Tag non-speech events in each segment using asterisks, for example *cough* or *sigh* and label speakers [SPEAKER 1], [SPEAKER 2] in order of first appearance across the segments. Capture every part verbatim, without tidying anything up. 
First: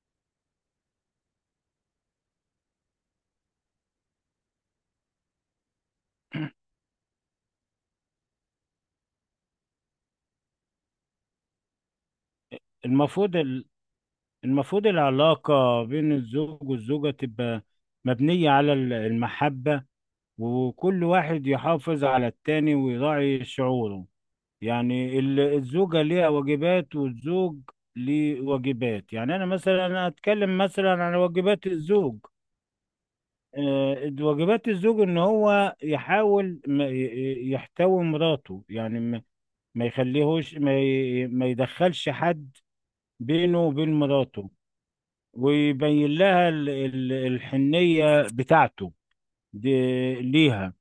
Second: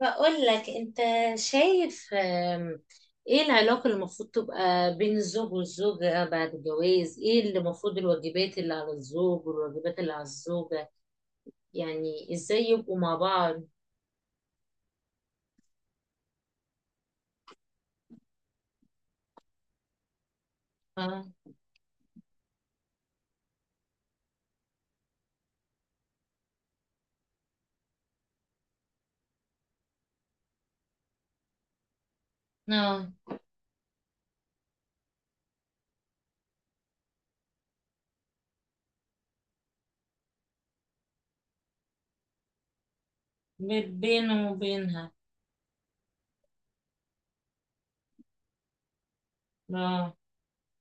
[SPEAKER 1] بقول لك انت شايف آم، ايه العلاقة اللي المفروض تبقى بين الزوج والزوجة بعد الجواز؟ ايه اللي المفروض الواجبات اللي على الزوج والواجبات اللي على الزوجة؟ يعني ازاي يبقوا مع
[SPEAKER 2] المفروض
[SPEAKER 1] بعض؟
[SPEAKER 2] ال- المفروض العلاقة بين الزوج والزوجة تبقى مبنية على ال- المحبة، وكل
[SPEAKER 1] اه،
[SPEAKER 2] واحد يحافظ على التاني ويراعي شعوره. يعني ال- الزوجة ليها واجبات والزوج ليه واجبات، يعني أنا مثلا أنا أتكلم مثلا عن واجبات الزوج.
[SPEAKER 1] اه،
[SPEAKER 2] آه، واجبات الزوج إن هو يحاول ما ي- ي- يحتوي مراته، يعني ما ما يخليهوش، ما ي- ما يدخلش حد بينه
[SPEAKER 1] بي-
[SPEAKER 2] وبين مراته،
[SPEAKER 1] بينه وبينها.
[SPEAKER 2] ويبين لها ال- ال- الحنية بتاعته دي
[SPEAKER 1] اه،
[SPEAKER 2] ليها.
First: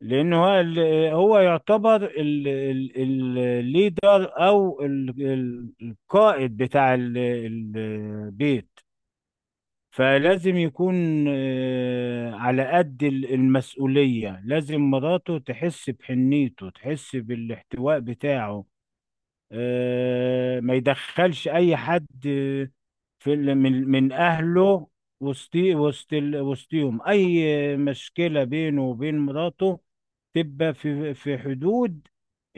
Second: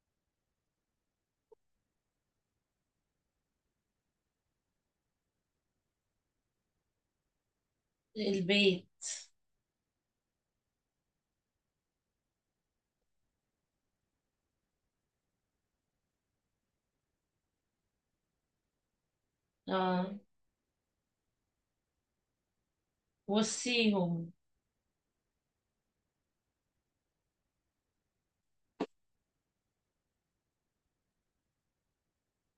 [SPEAKER 2] لأنه هو ال- هو يعتبر الليدر أو ال- ال- القائد بتاع ال- ال- البيت.
[SPEAKER 1] البيت.
[SPEAKER 2] فلازم يكون آه، على قد ال- المسؤولية. لازم مراته تحس بحنيته، تحس بالاحتواء بتاعه.
[SPEAKER 1] اه،
[SPEAKER 2] آه، ما يدخلش اي حد آه، في ال- من من
[SPEAKER 1] وصيهم.
[SPEAKER 2] اهله، وسط وسط ال- وسطهم. اي مشكله بينه وبين مراته تبقى في في حدود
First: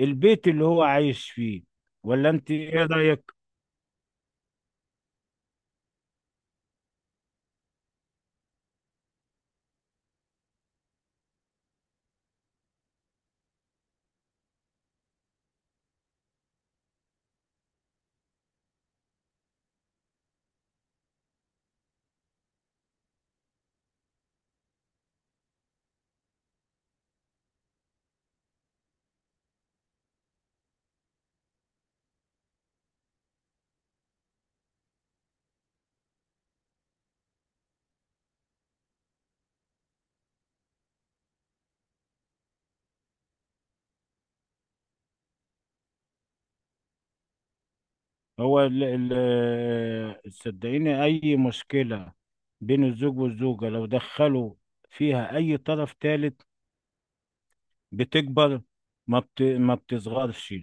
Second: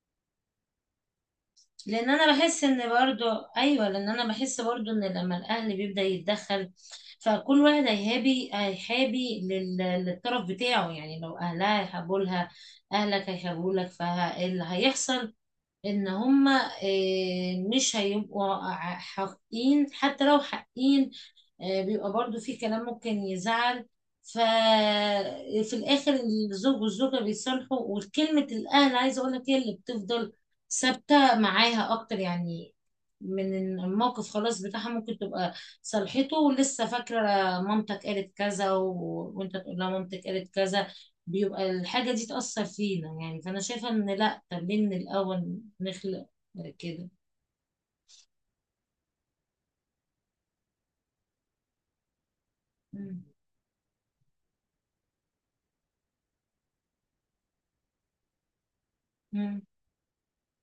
[SPEAKER 2] البيت اللي هو عايش فيه.
[SPEAKER 1] لان
[SPEAKER 2] ولا
[SPEAKER 1] انا
[SPEAKER 2] انت
[SPEAKER 1] بحس
[SPEAKER 2] ايه
[SPEAKER 1] ان برضو.
[SPEAKER 2] رايك؟
[SPEAKER 1] ايوه، لان انا بحس برضو ان لما الاهل بيبدا يتدخل، فكل واحد هيهابي هيحابي لل- للطرف بتاعه، يعني لو اهلها هيحبوا لها، اهلك هيحبوا لك، فاللي هيحصل ان هما آه، مش هيبقوا ع- حقين، حتى لو حقين آه، بيبقى برضو في كلام ممكن يزعل. ففي الاخر، الزوج والزوجة بيصالحوا، وكلمة الاهل عايزة اقول لك هي اللي بتفضل ثابتة معاها اكتر، يعني من الموقف خلاص بتاعها، ممكن تبقى صالحته ولسه فاكرة مامتك قالت كذا و... وانت تقول لها مامتك قالت كذا، بيبقى الحاجة دي تأثر فينا، يعني فأنا شايفة إن لأ، طب ليه من الأول نخلق كده؟
[SPEAKER 2] هو ال- ال- آه، صدقيني، اي مشكله بين الزوج
[SPEAKER 1] مم.
[SPEAKER 2] والزوجه لو دخلوا فيها اي طرف ثالث بتكبر، ما بت
[SPEAKER 1] مم.
[SPEAKER 2] ما بتصغرش.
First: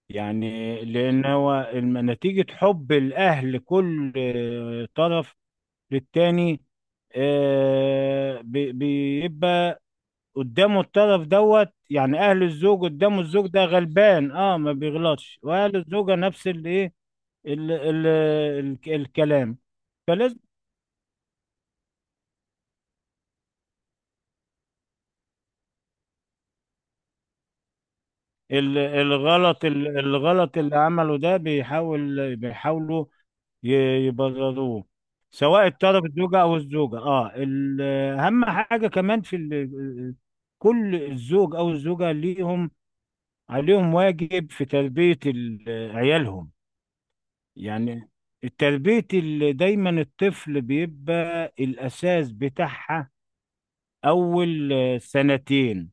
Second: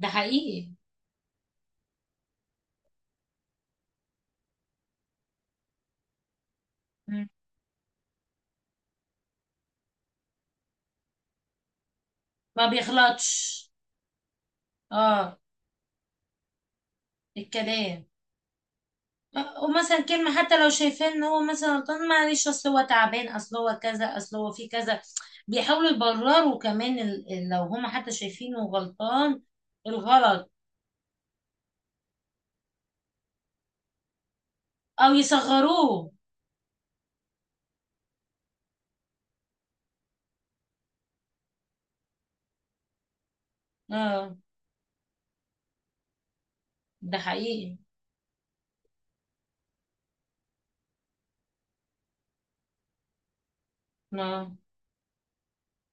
[SPEAKER 1] ده حقيقي.
[SPEAKER 2] يعني لأن هو الم- نتيجة حب الأهل كل آه، طرف للتاني
[SPEAKER 1] مم.
[SPEAKER 2] آه، بي- بيبقى قدامه الطرف دوت. يعني أهل
[SPEAKER 1] ما
[SPEAKER 2] الزوج قدامه الزوج ده
[SPEAKER 1] بيغلطش.
[SPEAKER 2] غلبان، اه، ما
[SPEAKER 1] اه،
[SPEAKER 2] بيغلطش، وأهل الزوجة نفس الإيه ال-
[SPEAKER 1] الكلام.
[SPEAKER 2] ال- ال- الكلام.
[SPEAKER 1] آه، ومثلا كلمة،
[SPEAKER 2] فلازم
[SPEAKER 1] حتى لو شايفين ان هو مثلا غلطان، معلش اصل هو تعبان، اصل هو كذا، اصل هو في كذا، بيحاولوا يبرروا كمان ال- ال- لو هما حتى شايفينه
[SPEAKER 2] ال-
[SPEAKER 1] غلطان.
[SPEAKER 2] الغلط ال-
[SPEAKER 1] الغلط
[SPEAKER 2] الغلط اللي عمله ده بيحاول بيحاولوا ي- يبرروه،
[SPEAKER 1] او
[SPEAKER 2] سواء الطرف
[SPEAKER 1] يصغروه.
[SPEAKER 2] الزوجة أو الزوجة، اه، ال- أهم حاجة كمان في ال- كل الزوج أو الزوجة ليهم عليهم
[SPEAKER 1] اه.
[SPEAKER 2] واجب في تربية ال- عيالهم.
[SPEAKER 1] ده حقيقي.
[SPEAKER 2] يعني التربية اللي دايما الطفل بيبقى الأساس بتاعها
[SPEAKER 1] اه.
[SPEAKER 2] أول سنتين.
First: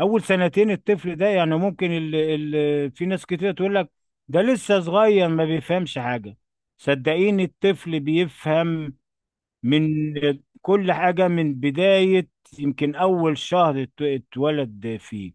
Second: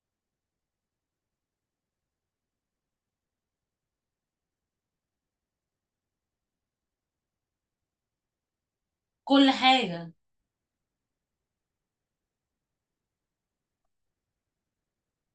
[SPEAKER 2] أول سنتين الطفل ده، يعني ممكن ال ال في ناس كتير تقول لك ده لسه صغير ما بيفهمش حاجة. صدقيني الطفل بيفهم
[SPEAKER 1] كل
[SPEAKER 2] من
[SPEAKER 1] حاجة.
[SPEAKER 2] كل حاجة، من بداية يمكن أول شهر ات- اتولد فيه.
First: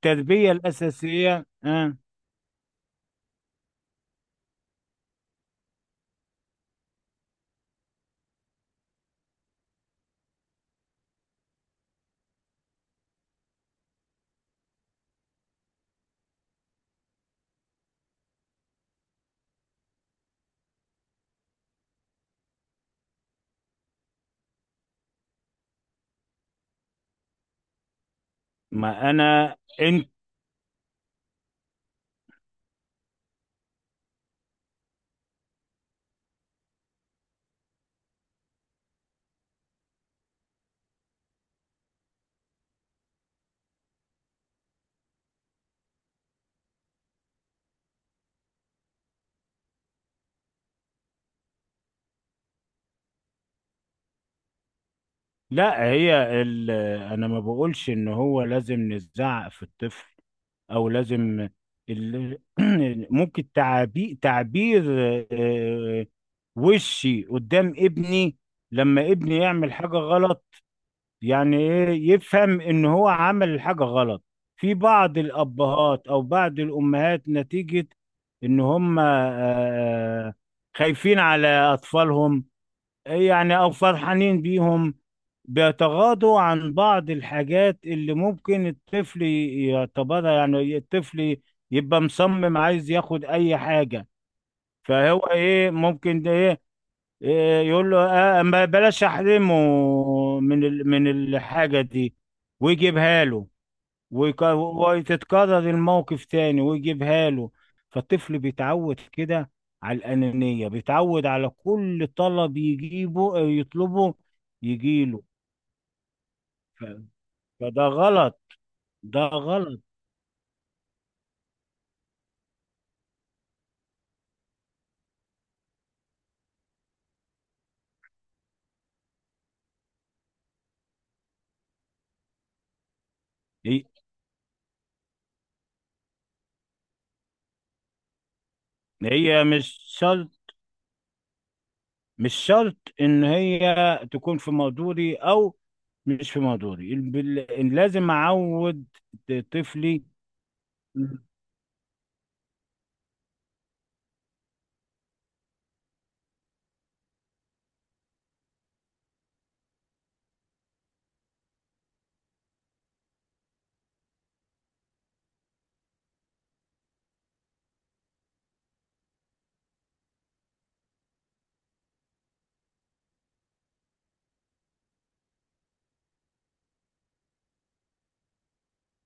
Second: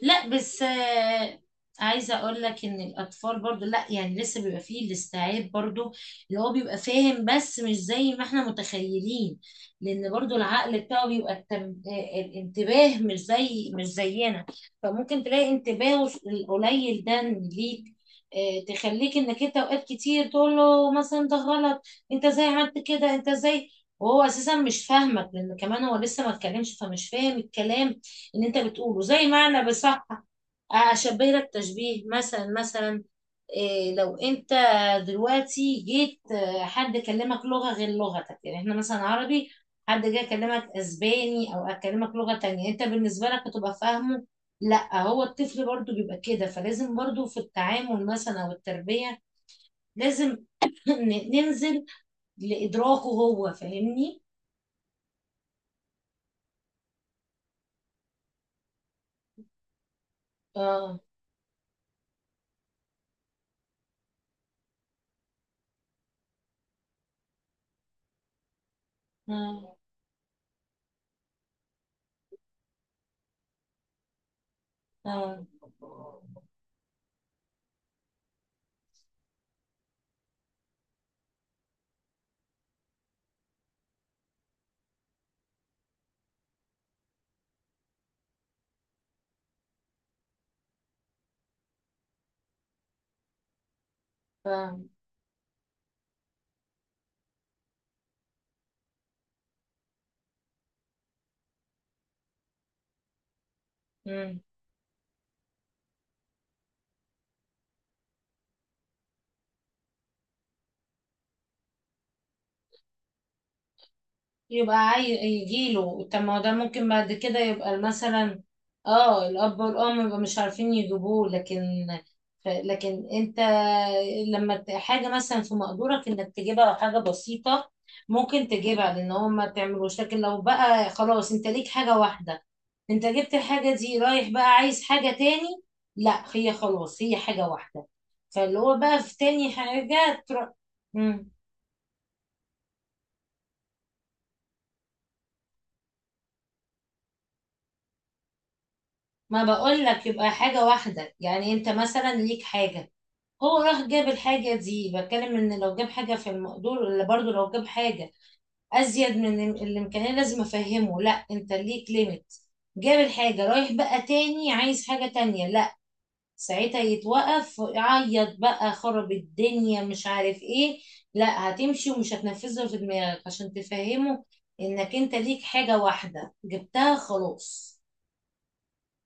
[SPEAKER 1] لا بس آه،
[SPEAKER 2] الأساسية. آه
[SPEAKER 1] عايزه اقول لك ان الاطفال برضو لا، يعني لسه بيبقى فيه الاستيعاب برضو، اللي هو بيبقى فاهم بس مش زي ما احنا متخيلين، لان برضو العقل بتاعه بيبقى التم... آه، الانتباه مش زي مش زينا، فممكن تلاقي انتباهه القليل ده ليك آه، تخليك انك انت اوقات كتير تقول له مثلا ده غلط، انت ازاي عملت كده؟ انت ازاي؟ وهو اساسا مش فاهمك، لان كمان هو لسه ما اتكلمش فمش فاهم الكلام اللي انت بتقوله.
[SPEAKER 2] ما
[SPEAKER 1] زي ما
[SPEAKER 2] أنا.
[SPEAKER 1] انا بصح
[SPEAKER 2] أنت.
[SPEAKER 1] اشبه لك تشبيه، مثلا مثلا إيه لو انت دلوقتي جيت آه، حد كلمك لغة غير لغتك؟ يعني احنا مثلا عربي، حد جاي يكلمك اسباني او اكلمك لغة تانية، انت بالنسبة لك هتبقى فاهمه؟ لا. هو الطفل برضو بيبقى كده، فلازم برضو في التعامل مثلا او التربية لازم *coughs* *clears throat* ن- ننزل لادراكه هو فاهمني.
[SPEAKER 2] لا، هي ال... أنا ما بقولش إن هو لازم نزعق في الطفل، أو
[SPEAKER 1] اه،
[SPEAKER 2] لازم ال... *clears throat* ممكن تعبير تعبير آه، وشي قدام ابني لما ابني يعمل
[SPEAKER 1] اه،
[SPEAKER 2] حاجة غلط، يعني ايه يفهم ان هو عمل الحاجة غلط. في بعض
[SPEAKER 1] اه،
[SPEAKER 2] الابهات او بعض الامهات نتيجة ان هم آه، آه، خايفين على اطفالهم، يعني او فرحانين بيهم، بيتغاضوا عن بعض الحاجات اللي ممكن الطفل يعتبرها. يعني الطفل يبقى مصمم عايز ياخد اي حاجة،
[SPEAKER 1] فاهم.
[SPEAKER 2] فهو ايه ممكن ده إيه إيه، يقول له آه ما بلاش احرمه من ال- من الحاجة دي، ويجيبها له، ويك- وتتكرر الموقف تاني ويجيبها له. فالطفل بيتعود كده على الأنانية، بيتعود على كل طلب يجيبه أو يطلبه
[SPEAKER 1] يبقى عاي...
[SPEAKER 2] يجيله.
[SPEAKER 1] يجيله، طب ما هو ده ممكن
[SPEAKER 2] ف-
[SPEAKER 1] بعد كده يبقى
[SPEAKER 2] فده غلط،
[SPEAKER 1] مثلا.
[SPEAKER 2] ده
[SPEAKER 1] اه، الاب
[SPEAKER 2] غلط.
[SPEAKER 1] والام يبقى مش عارفين يجيبوه، لكن ف... لكن انت لما ت- حاجه مثلا في مقدورك انك تجيبها، حاجه بسيطه ممكن تجيبها لان هو ما تعملوش. لكن لو بقى خلاص انت ليك حاجه واحده، انت جبت الحاجه
[SPEAKER 2] هي
[SPEAKER 1] دي رايح بقى عايز حاجه تاني؟ لا، هي خلاص هي حاجه واحده، فاللي هو بقى في
[SPEAKER 2] هي
[SPEAKER 1] تاني
[SPEAKER 2] مش
[SPEAKER 1] حاجه
[SPEAKER 2] شرط
[SPEAKER 1] تروح.
[SPEAKER 2] مش شرط ان هي تكون في مقدوري او مش في مقدوري الب- ال- بال- إن لازم اعود
[SPEAKER 1] ما بقول
[SPEAKER 2] طفلي.
[SPEAKER 1] لك يبقى حاجة واحدة، يعني انت مثلا ليك حاجة هو راح جاب الحاجة دي، بتكلم ان لو جاب حاجة في المقدور، ولا برضو لو جاب حاجة ازيد من الإم- الامكانية لازم افهمه لا انت ليك ليميت، جاب الحاجة رايح بقى تاني عايز حاجة تانية؟ لا. ساعتها يتوقف يعيط بقى خرب الدنيا مش عارف ايه، لا هتمشي ومش هتنفذها في دماغك عشان تفهمه انك انت ليك حاجة واحدة جبتها خلاص.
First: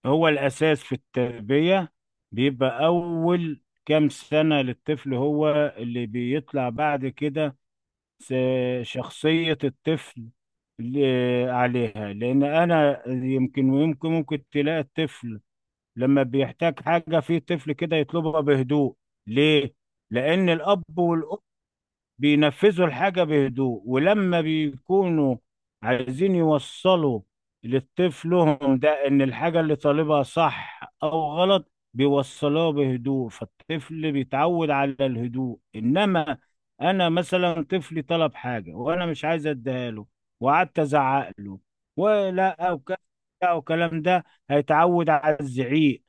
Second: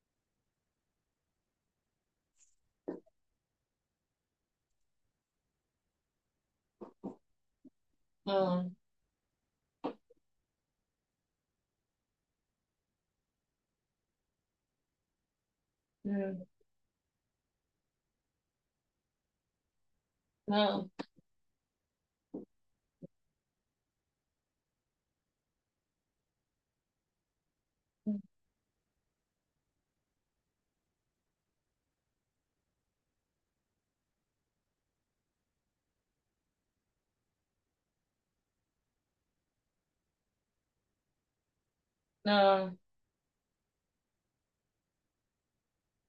[SPEAKER 2] هو الاساس في التربية بيبقى اول كام سنة للطفل، هو اللي بيطلع بعد كده س-
[SPEAKER 1] اه.
[SPEAKER 2] شخصية الطفل ل- عليها. لان انا يمكن ويمكن ممكن تلاقي الطفل لما
[SPEAKER 1] مم.
[SPEAKER 2] بيحتاج حاجة، في طفل كده يطلبها بهدوء. ليه؟ لأن
[SPEAKER 1] اه،
[SPEAKER 2] الأب والأم بينفذوا الحاجة بهدوء، ولما بيكونوا عايزين يوصلوا لطفلهم ده إن الحاجة اللي طالبها صح أو غلط بيوصلوها بهدوء، فالطفل بيتعود على الهدوء. إنما أنا مثلا طفلي طلب حاجة وأنا مش عايز أديها له، وقعدت أزعق له ولا
[SPEAKER 1] اه،
[SPEAKER 2] أو كذا أو كلام ده، هيتعود على الزعيق.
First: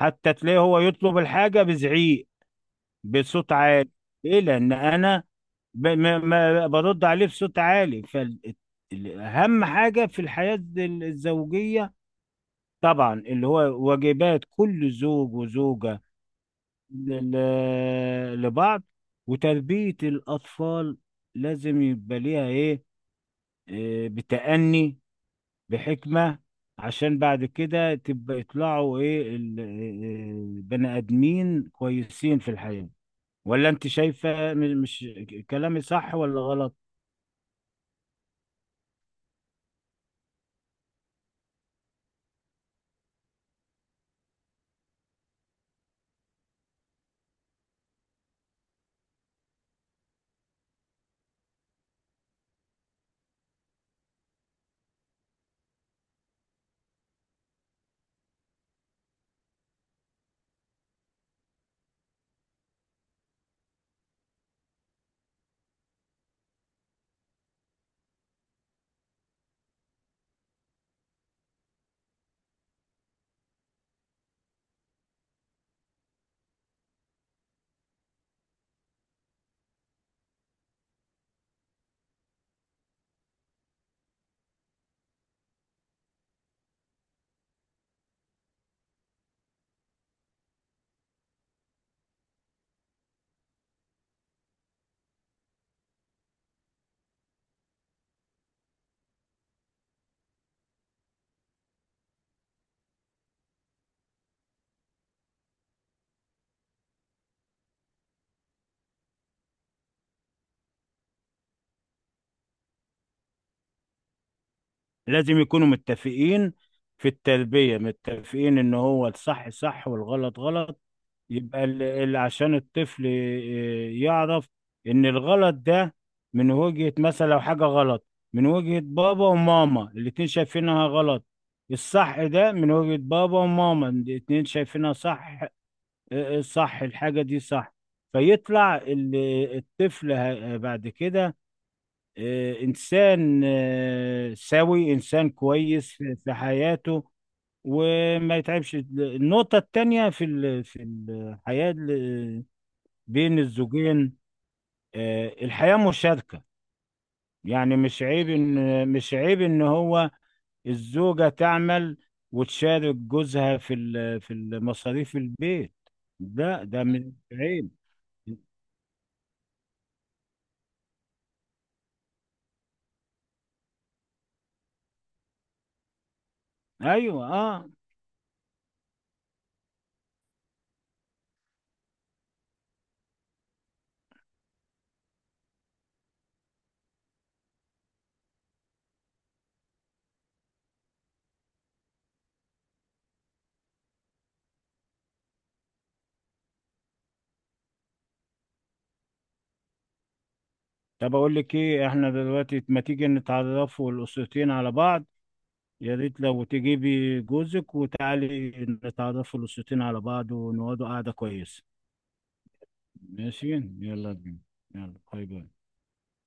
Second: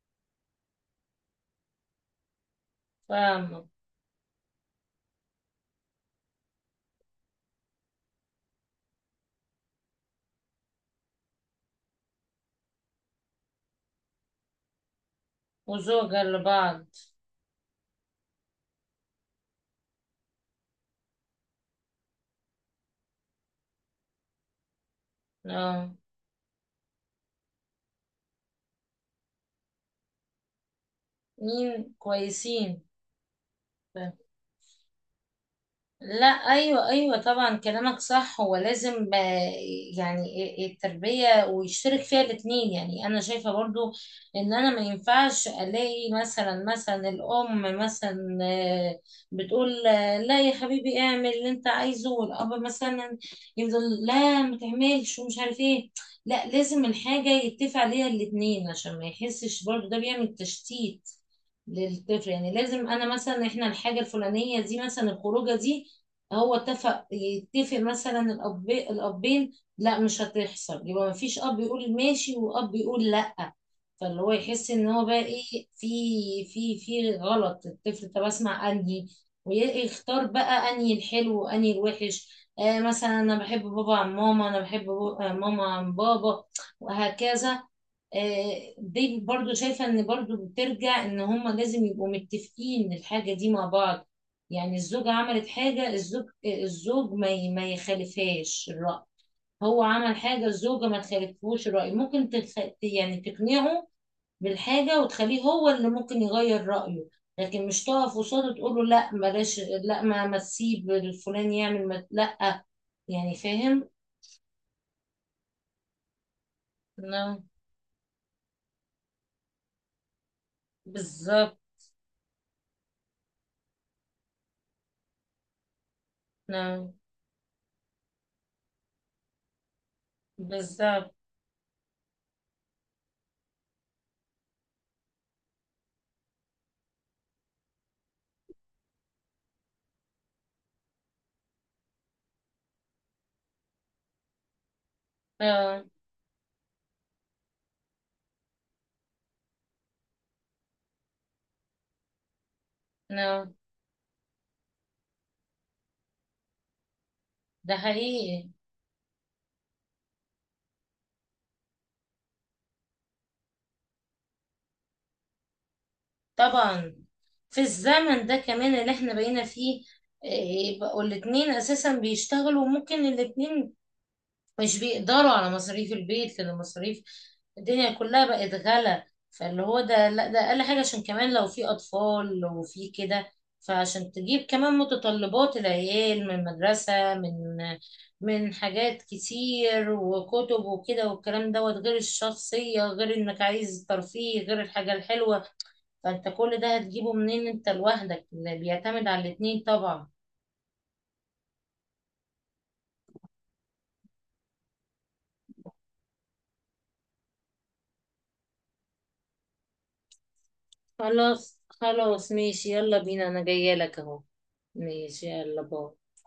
[SPEAKER 2] حتى تلاقيه هو يطلب الحاجة بزعيق، بصوت
[SPEAKER 1] فاهمة.
[SPEAKER 2] عالي. ليه؟ لان انا ب... ما... ما برد عليه بصوت عالي. فاهم حاجه في الحياه ال- الزوجيه؟ طبعا اللي هو واجبات كل زوج وزوجه
[SPEAKER 1] وزوجة لبعض.
[SPEAKER 2] ل... ل- لبعض، وتربيه الاطفال لازم يبقى ليها ايه، إيه، بتأني،
[SPEAKER 1] اه.
[SPEAKER 2] بحكمه، عشان بعد كده تبقى يطلعوا ايه ال- إيه، بني ادمين
[SPEAKER 1] مين
[SPEAKER 2] كويسين في
[SPEAKER 1] كويسين.
[SPEAKER 2] الحياه. ولا انت شايفة م- مش كلامي صح
[SPEAKER 1] لا،
[SPEAKER 2] ولا غلط؟
[SPEAKER 1] ايوه، ايوه، طبعا كلامك صح، هو لازم آه، يعني التربيه ويشترك فيها الاتنين، يعني انا شايفه برضو ان انا ما ينفعش الاقي مثلا مثلا الام مثلا آه، بتقول آه، لا يا حبيبي اعمل اللي انت عايزه، والاب مثلا يفضل لا ما تعملش ومش عارف ايه. لا، لازم الحاجه يتفق عليها الاتنين عشان ما يحسش برضو ده بيعمل تشتيت للطفل، يعني لازم انا مثلا، احنا الحاجه الفلانيه دي مثلا، الخروجه دي هو اتفق يتفق مثلا الاب الابين لا مش هتحصل، يبقى ما فيش اب يقول ماشي واب يقول لا، فاللي هو يحس ان هو بقى ايه في في في غلط الطفل، طب اسمع انهي، ويختار بقى انهي الحلو وانهي الوحش. آه مثلا انا بحب بابا عن ماما، انا بحب بو- آه، ماما عن بابا، وهكذا. آه، دي برضو شايفة ان برضو بترجع ان هما لازم يبقوا متفقين الحاجة دي مع بعض، يعني الزوجة عملت حاجة، الزوج الزوج ما ي- ما يخالفهاش الرأي، هو عمل حاجة الزوجة ما تخالفهوش الرأي، ممكن تخ... يعني تقنعه بالحاجة وتخليه هو اللي ممكن يغير رأيه، لكن مش تقف قصاده تقول له لا بلاش، لا ما ما تسيب الفلان يعمل ما... لا. يعني فاهم؟
[SPEAKER 2] لازم يكونوا متفقين في
[SPEAKER 1] نعم.
[SPEAKER 2] التلبية، متفقين ان هو الصح صح والغلط غلط،
[SPEAKER 1] بالظبط.
[SPEAKER 2] يبقى ال- ال- عشان الطفل ي- يعرف ان الغلط ده من
[SPEAKER 1] نعم.
[SPEAKER 2] وجهة، مثلا لو حاجة غلط من وجهة بابا وماما الاتنين شايفينها
[SPEAKER 1] بالظبط.
[SPEAKER 2] غلط، الصح ده من وجهة بابا وماما الاتنين شايفينها صح. اه، اه، صح الحاجة دي صح، فيطلع ال- الطفل ه- بعد كده آه، إنسان، آه، سوي، إنسان
[SPEAKER 1] اه.
[SPEAKER 2] كويس في في حياته وما يتعبش. النقطة التانية في ال- في الحياة ال- بين
[SPEAKER 1] نعم.
[SPEAKER 2] الزوجين، آه، الحياة مشاركة،
[SPEAKER 1] ده
[SPEAKER 2] يعني مش عيب
[SPEAKER 1] حقيقي.
[SPEAKER 2] إن مش عيب إن هو الزوجة تعمل وتشارك جوزها في ال- في المصاريف البيت، ده ده
[SPEAKER 1] طبعا.
[SPEAKER 2] مش
[SPEAKER 1] في
[SPEAKER 2] عيب.
[SPEAKER 1] الزمن ده كمان اللي احنا بقينا فيه إيه، بقوا الاتنين اساسا بيشتغلوا، وممكن الاتنين مش بيقدروا على مصاريف البيت، لان مصاريف
[SPEAKER 2] أيوه، أه.
[SPEAKER 1] الدنيا كلها بقت غلا، فاللي هو ده لا ده اقل حاجة، عشان كمان لو في اطفال وفي كده، فعشان تجيب كمان متطلبات العيال من مدرسة، من من حاجات كتير وكتب وكده والكلام دوت، غير الشخصية، غير انك عايز ترفيه، غير الحاجة الحلوة، فانت كل ده هتجيبه منين؟ انت لوحدك؟ اللي بيعتمد على الاتنين طبعا.
[SPEAKER 2] طب أقول لك إيه، إحنا دلوقتي ما تيجي نتعرفوا الأسرتين على بعض؟ يا ريت لو تجيبي جوزك وتعالي نتعرفوا الأسرتين على بعض ونقعدوا قعدة
[SPEAKER 1] خلاص
[SPEAKER 2] كويسة.
[SPEAKER 1] خلاص ماشي، يلا بينا، انا
[SPEAKER 2] ماشي،
[SPEAKER 1] جايه لك
[SPEAKER 2] يلا
[SPEAKER 1] اهو.
[SPEAKER 2] بينا. يلا، باي
[SPEAKER 1] ماشي،
[SPEAKER 2] باي.
[SPEAKER 1] يلا باي.